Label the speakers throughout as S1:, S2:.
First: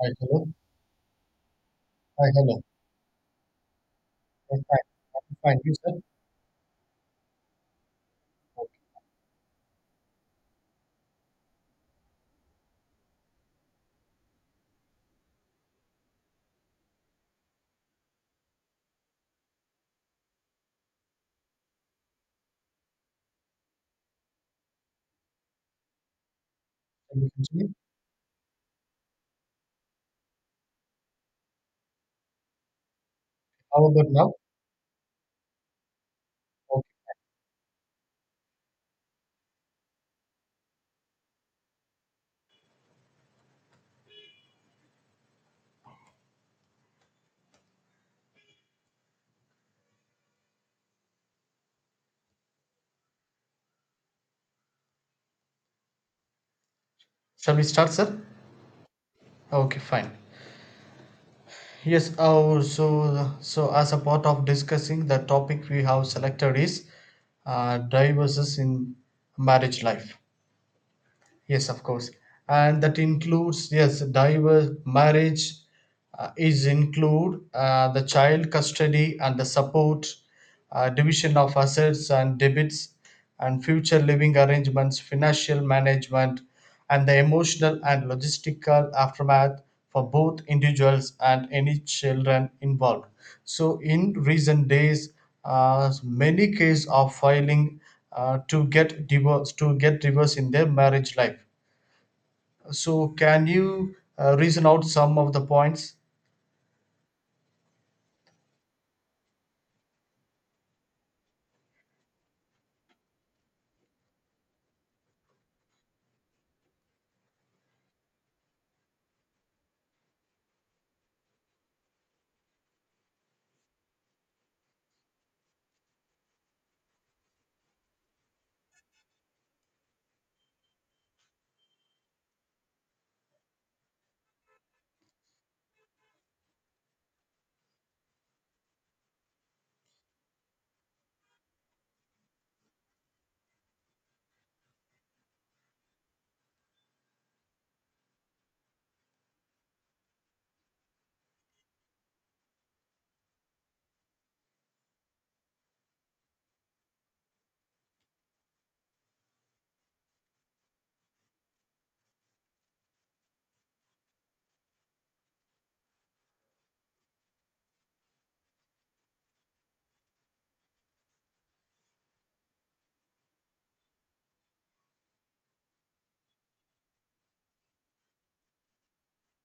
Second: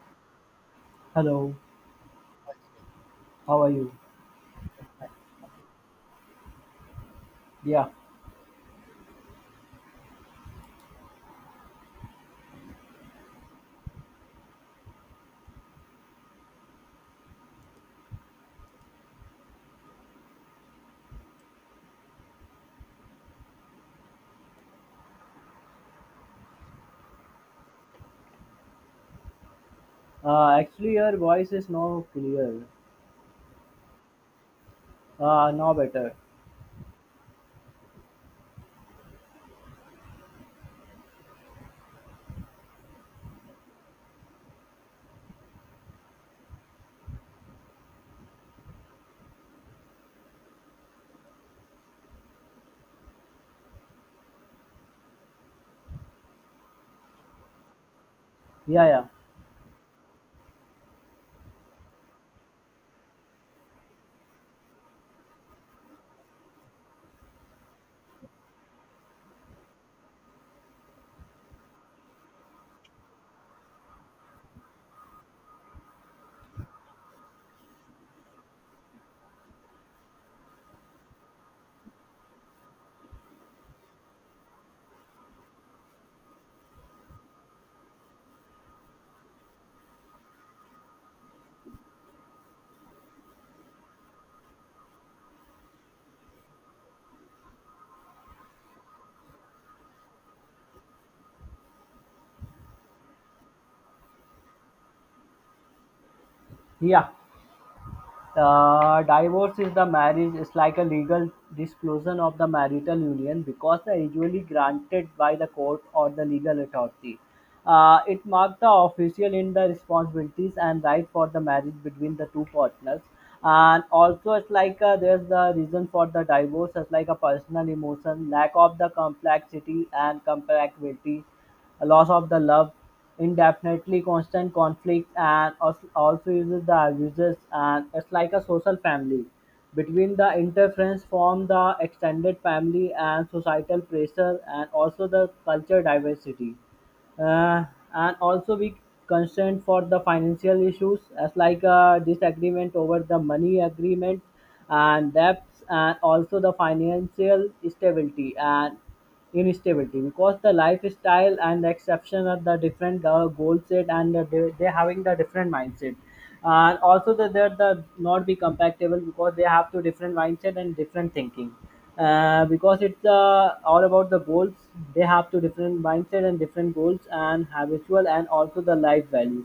S1: Hi, hello.
S2: Hello,
S1: Hi, hello.
S2: how are you?
S1: Yes, fine, I'm fine. You, sir?
S2: Yeah,
S1: Can you continue?
S2: actually, your voice is now clear.
S1: How about now?
S2: Now better.
S1: Okay. Shall we start, sir?
S2: Yeah, yeah,
S1: Okay, fine. Yes. Oh, so as a part of discussing, the topic we have selected is divorces in marriage life. Yes, of course. And that includes, yes, divorce, marriage is include the child custody and the support, division of assets and debits, and future living arrangements, financial management, and the emotional and logistical aftermath for both individuals and any children involved. So in recent days, many cases are filing to get divorce in their marriage life. So can you reason out some of the points?
S2: yeah. Divorce is the marriage is like a legal dissolution of the marital union, because the usually granted by the court or the legal authority. It marks the official in the responsibilities and right for the marriage between the two partners. And also, it's like there's the reason for the divorce. It's like a personal emotion, lack of the complexity and compatibility, a loss of the love, indefinitely constant conflict, and also uses the abusers. And it's like a social family between the interference form the extended family and societal pressure, and also the culture diversity. uh, and also be concerned for the financial issues as like a disagreement over the money agreement and debts, and also the financial stability and instability, because the lifestyle and the exception are the different goal set. And they having the different mindset, and also that they're the not be compatible because they have two different mindset and different thinking. Because it's all about the goals. They have two different mindset and different goals and habitual, and also the life values.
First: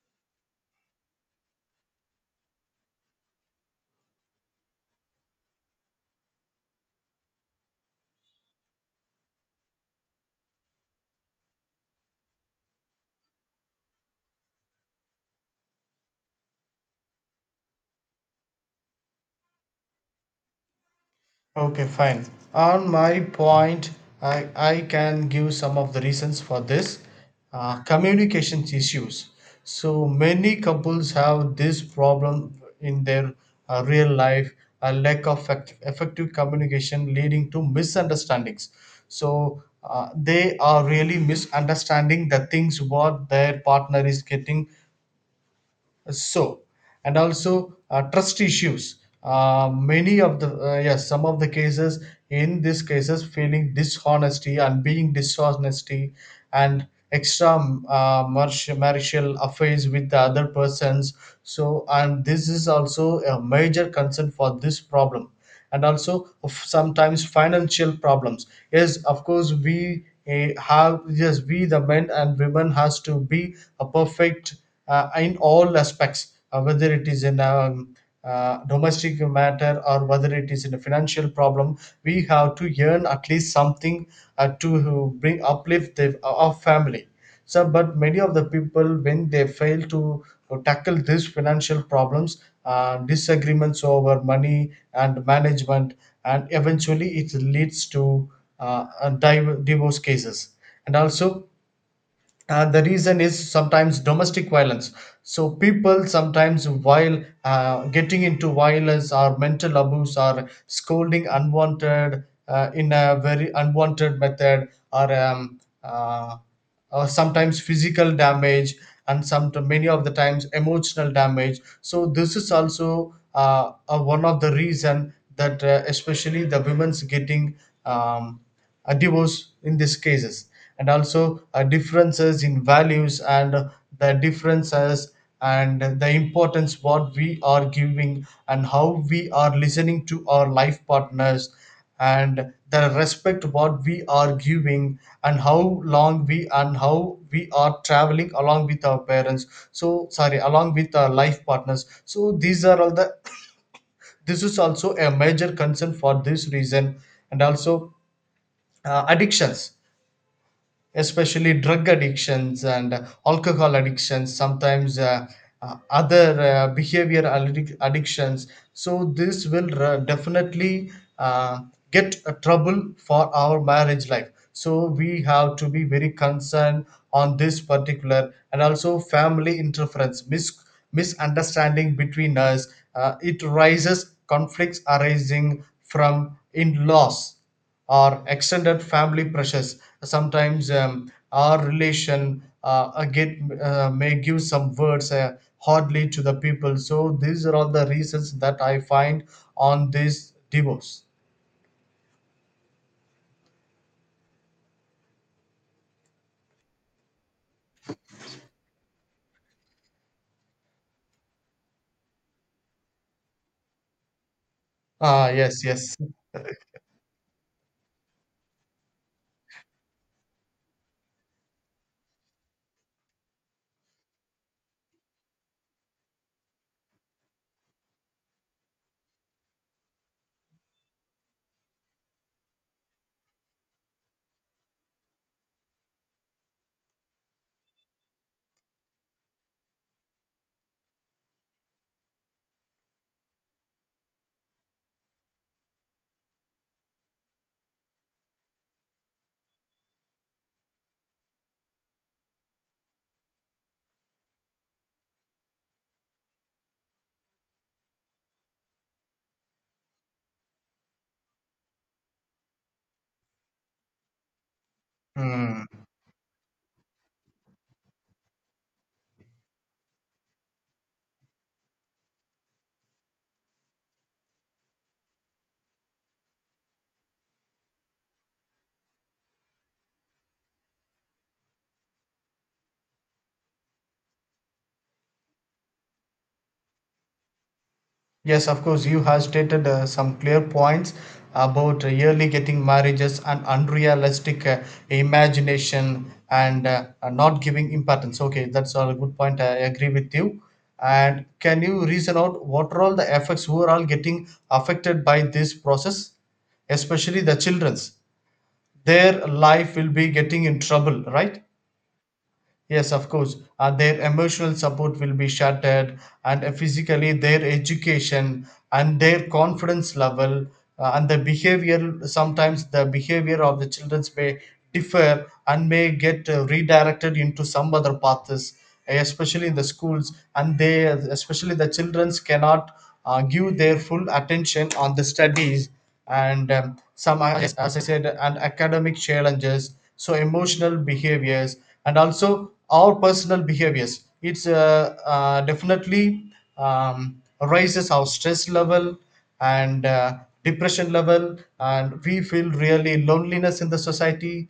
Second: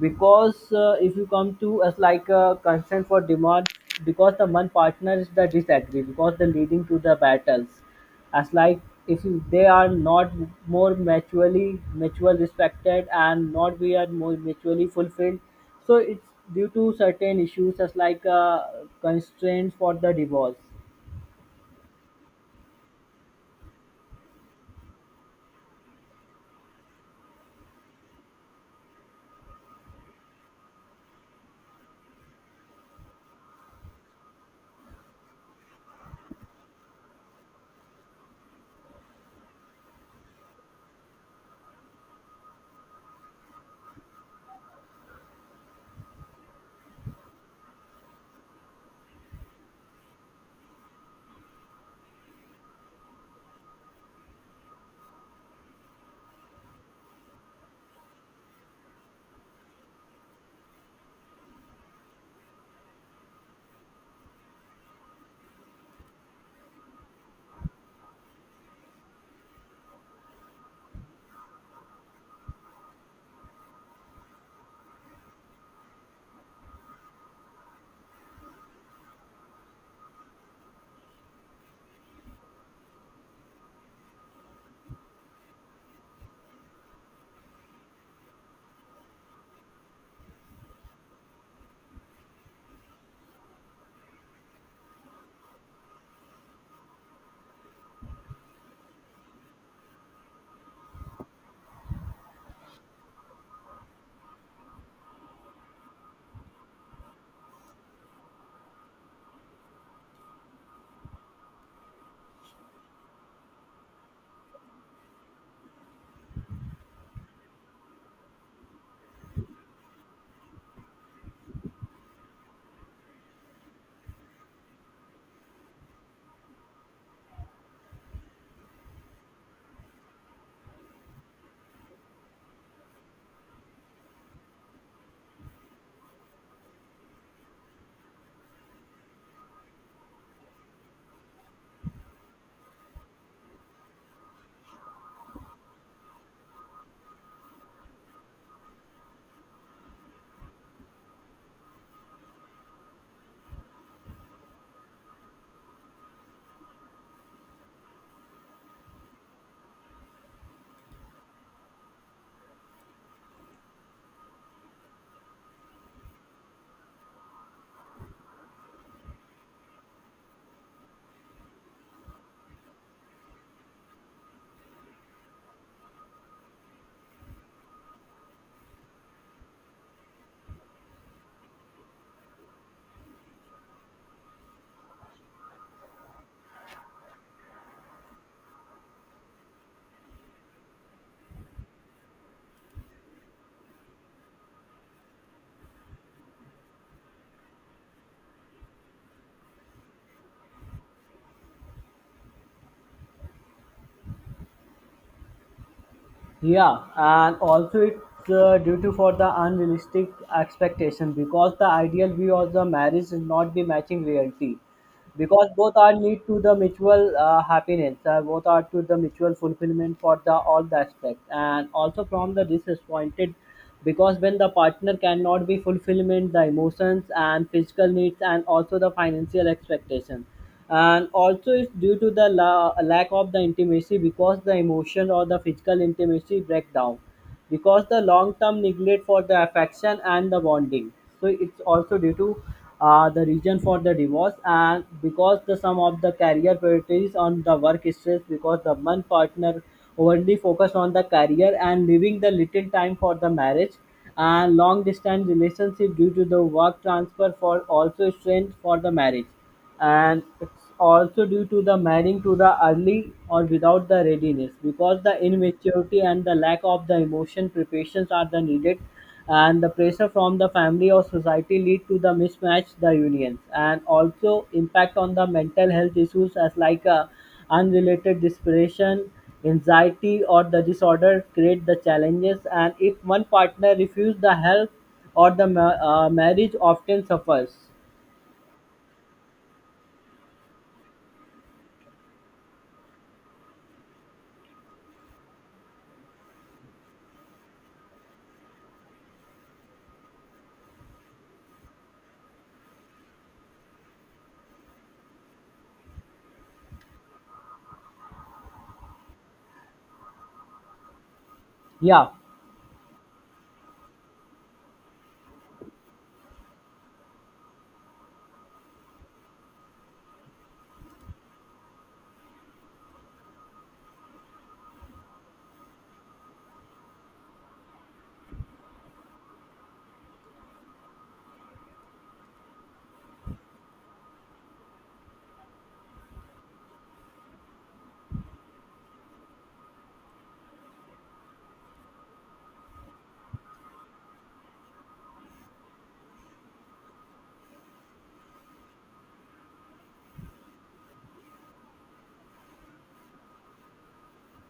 S2: Because if you come to us like a consent for demand, because the one partner is the disagree, because the leading to the battles. As like, if you, they are not more mutual respected, and not we are more mutually fulfilled. So it's due to certain issues, as like constraints for the divorce.
S1: Okay, fine. On my point, I can give some of the reasons for this. Communications issues. So many couples have this problem in their real life, a lack of effective communication leading to misunderstandings. So they are really misunderstanding the things what their partner is getting. So, and also trust issues, many of the yes, some of the cases, in these cases, feeling dishonesty and being dishonesty, and extra marital affairs with the other persons. So, and this is also a major concern for this problem. And also of sometimes financial problems, yes of course we have, yes, we the men and women has to be a perfect in all aspects, whether it is in a domestic matter or whether it is in a financial problem. We have to earn at least something to bring uplift the our family. So, but many of the people when they fail to tackle these financial problems, disagreements over money and management, and eventually it leads to divorce cases. And also, the reason is sometimes domestic violence. So people sometimes, while getting into violence or mental abuse, or scolding unwanted in a very unwanted method, or um, uh, or sometimes physical damage, and some many of the times emotional damage. So this is also one of the reason that especially the women's getting um, a divorce in these cases. And also differences in values and the differences, and the importance what we are giving and how we are listening to our life partners, and the respect what we are giving, and how long we and how we are traveling along with our parents, so sorry, along with our life partners. So these are all the, this is also a major concern for this reason. And also addictions, especially drug addictions and alcohol addictions, sometimes other behavior addictions. So this will definitely uh, get a trouble for our marriage life, so we have to be very concerned on this particular. And also family interference, misunderstanding between us. It rises conflicts arising from in-laws or extended family pressures. Sometimes our relation get may give some words hardly to the people. So these are all the reasons that I find on this divorce.
S2: Yeah, and also it's due to for the unrealistic expectation, because the ideal view of the marriage is not be matching reality.
S1: Ah,
S2: Because
S1: yes,
S2: both are
S1: yes.
S2: need to the mutual happiness. Both are to the mutual fulfillment for the all the aspect, and also from the disappointed, because when the partner cannot be fulfillment the emotions and physical needs, and also the financial expectation. And also it's due to the lack of the intimacy, because the emotion or the physical intimacy breakdown, because the long term neglect for the affection and the bonding. So it's also due to the reason for the divorce. And because the some of the career priorities on the work stress, because the one partner overly focus on the career and leaving the little time for the marriage. And long distance relationship due to the work transfer for also strained for the marriage. And it's also due to the marrying to the early or without the readiness, because the
S1: Hmm.
S2: immaturity and the lack of the emotion preparations are the needed. And the pressure from the family or society lead to the mismatch the unions, and also impact on the mental health issues as like unrelated depression, anxiety, or the disorder create the challenges. And if one partner refuse the help, or the marriage often suffers.
S1: Yes, of course, you have stated some clear points about yearly getting marriages and unrealistic imagination, and not giving importance. Okay, that's all a good point. I agree with you. And can you reason out what are all the effects, who are all getting affected by this process, especially the children's? Their life will be getting in trouble, right?
S2: Yeah,
S1: Yes, of course. Their emotional support will be shattered, and physically, their education and their confidence level and the behavior. Sometimes the behavior of the children may differ and may get redirected into some other paths, especially in the schools. And they, especially the children, cannot give their full attention on the studies, and some are, as I said, and academic challenges, so emotional behaviors, and also our personal behaviors. It's definitely raises our stress level and depression level, and we feel really loneliness in the society.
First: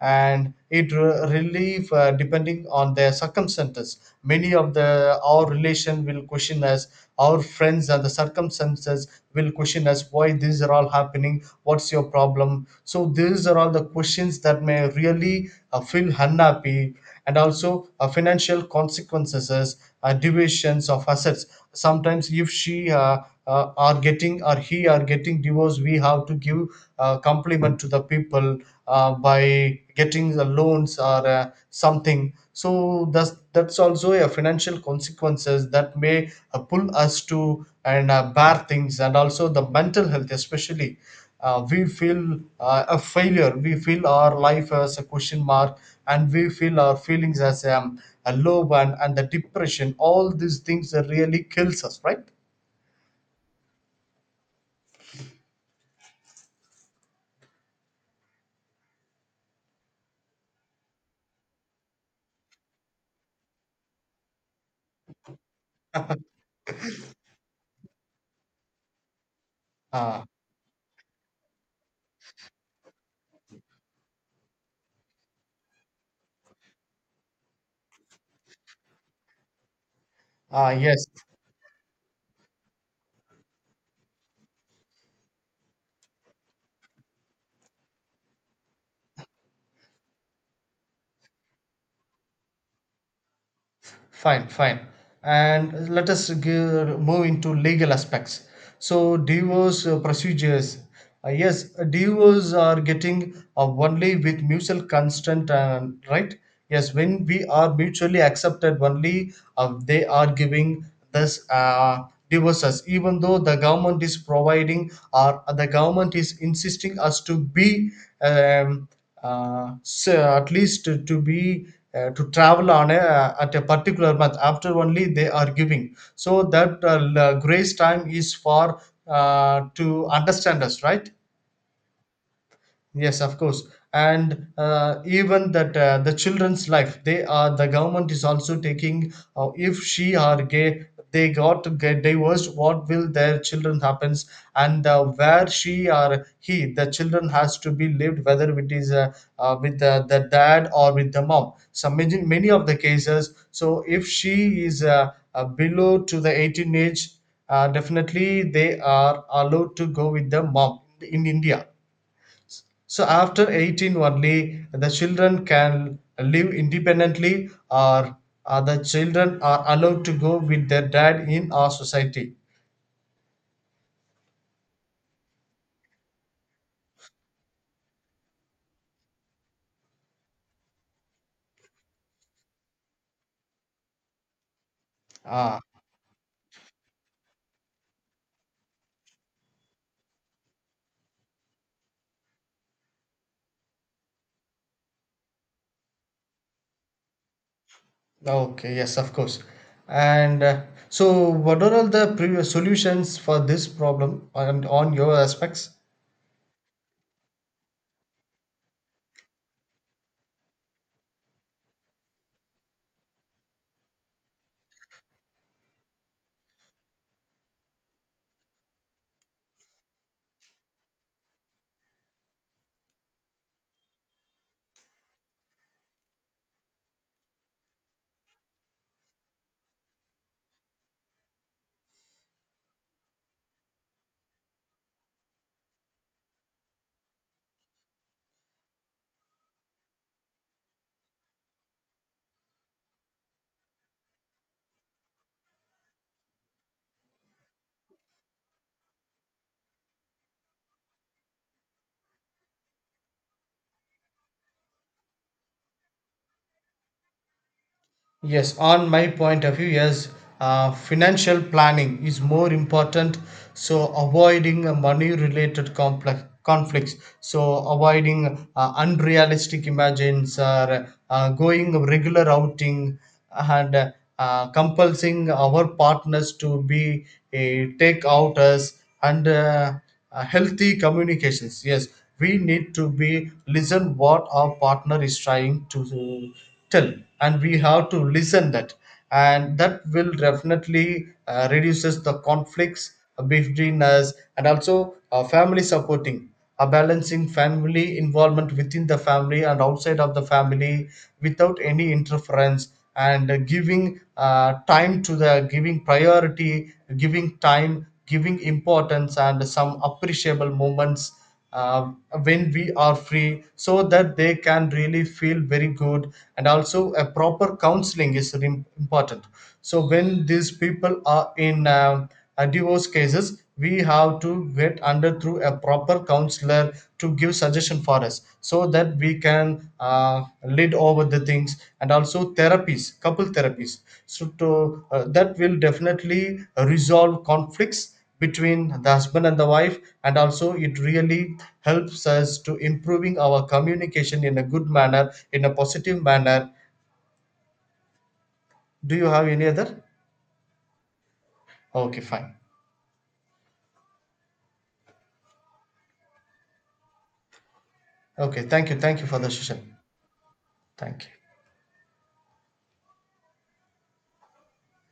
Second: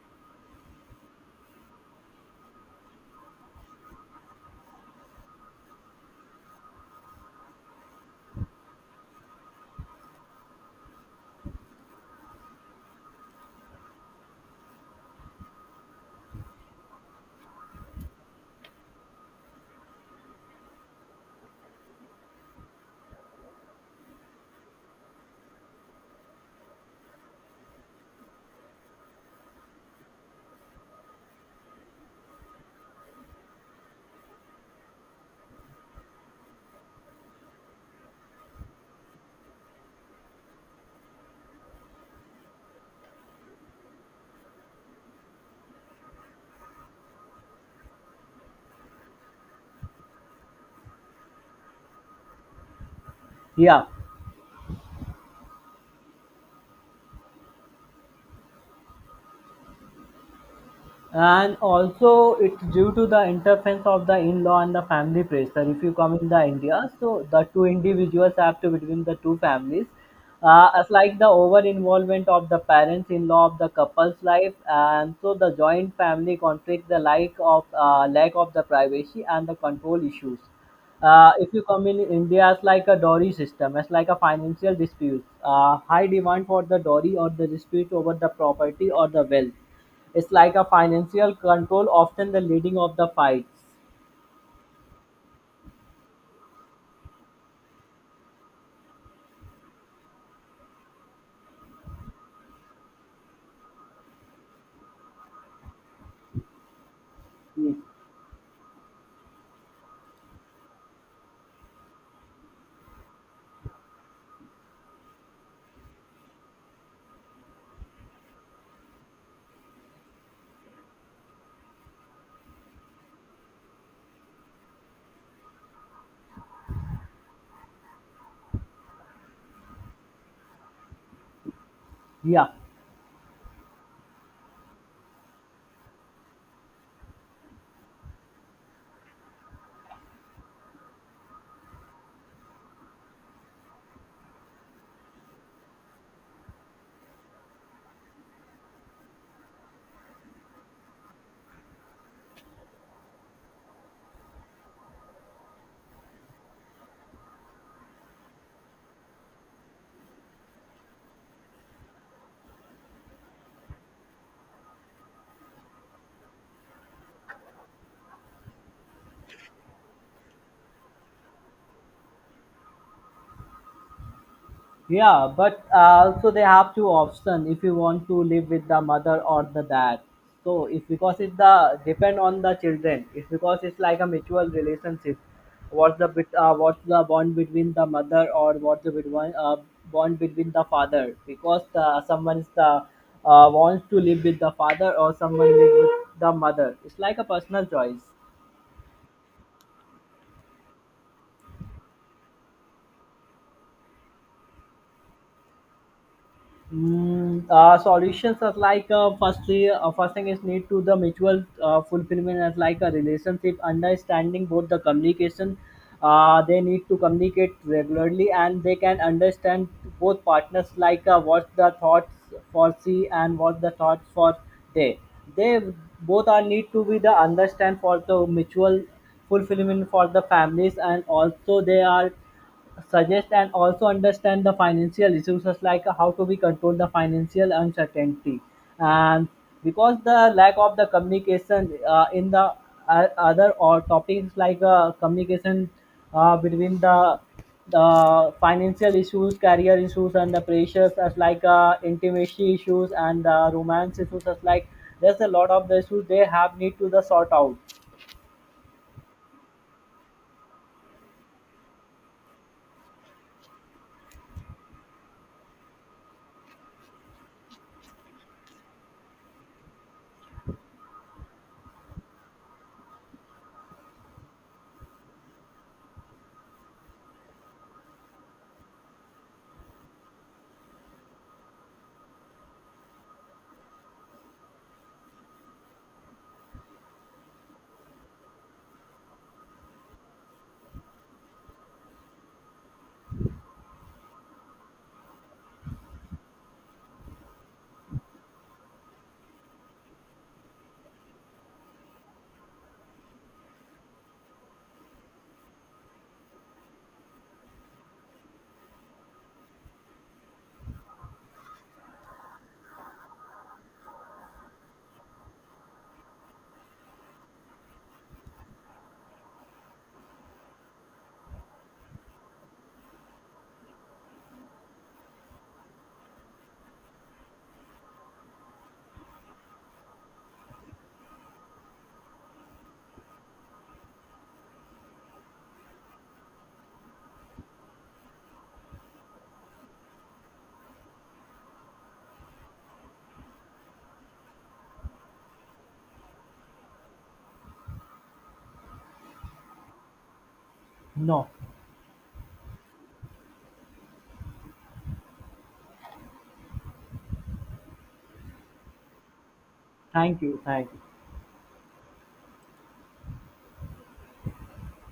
S1: And it relief depending on their circumstances, many of the our relation will question us, our friends and the circumstances will question us why these are all happening, what's your problem. So these are all the questions that may really feel unhappy. And also financial consequences, divisions of assets. Sometimes if she are getting or he are getting divorced, we have to give a compliment to the people by getting the loans or something. So that's also a financial consequences that may pull us to and bad things. And also the mental health, especially we feel a failure, we feel our life as a question mark, and we feel our feelings as a low one and the depression. All these things that really kills us, right.
S2: yeah, and also it's due to the interference of the in-law and the family pressure. If you come in the India, so the two individuals have to between the two families.
S1: uh,
S2: As like the over involvement of the parents in law of the couple's life. And so the joint family conflict, the lack of the privacy and the control issues.
S1: yes.
S2: If you come in India, it's like a dowry system. It's like a financial dispute. High demand for the dowry or the dispute over the property or the wealth. It's like a financial control, often the leading of the fights.
S1: Fine, fine. And let us give, move into legal aspects. So, divorce procedures. Yes, divorce are getting only with mutual consent, and right? Yes, when we are mutually accepted, only they are giving this divorces. Even though the government is providing or the government is insisting us to be um, so at least to be to travel on a at a particular month, after only they are giving, so that grace time is for to understand us, right.
S2: Yeah,
S1: Yes, of course. And even that the children's life, they are the government is also taking. If she are gay, they got to get divorced, what will their children happens? And where she or he, the children has to be lived, whether it is with the dad or with the mom. So many, many of the cases. So if she is below to the 18 age, definitely they are allowed to go with the mom in India. So after 18 only the children can live independently, or the children are allowed to go with their dad in our society.
S2: yeah, but also they have two options if you want to live with the mother or the dad. So it's because it's the depend on the children, it's because it's like a mutual relationship.
S1: Ah,
S2: What's the bond between the mother, or what's the bond between the father? Because someone is the wants to live with the father, or someone live with the mother. It's like a personal choice.
S1: okay, yes, of course. And so what are all the previous solutions for this problem and on your aspects?
S2: Solutions are like firstly, first thing is need to the mutual fulfillment as like a relationship understanding both the communication. They need to communicate regularly, and they can understand both partners like what the thoughts for she, and what the thoughts for they. They both are need to be the understand for the mutual fulfillment for the families, and also they are suggest and also understand the financial issues as like how to we control the financial uncertainty. And because the lack of the communication in the other or topics like communication between the financial issues, career issues, and the pressures, as like intimacy issues, and romance issues. As like, there's a lot of the issues they have need to the sort out.
S1: Yes, on my point of view, yes, financial planning is more important. So, avoiding money related complex conflicts, so avoiding unrealistic imagines, or going regular outing, and compulsing our partners to be take out us, and healthy communications. Yes, we need to be listen what our partner is trying to uh, tell, and we have to listen that, and that will definitely reduces the conflicts between us. And also family supporting, a balancing family involvement within the family and outside of the family without any interference. And giving time to the, giving priority, giving time, giving importance and some appreciable moments uh, when we are free, so that they can really feel very good. And also a proper counseling is really important. So when these people are in divorce cases, we have to get under through a proper counselor to give suggestion for us, so that we can lead over the things. And also therapies, couple therapies, so that will definitely resolve conflicts between the husband and the wife. And also it really helps us to improving our communication in a good manner, in a positive manner. Do you have any other?
S2: No.
S1: Okay, fine. Okay, thank you, thank you for the session.
S2: Thank you, thank you.
S1: Thank you.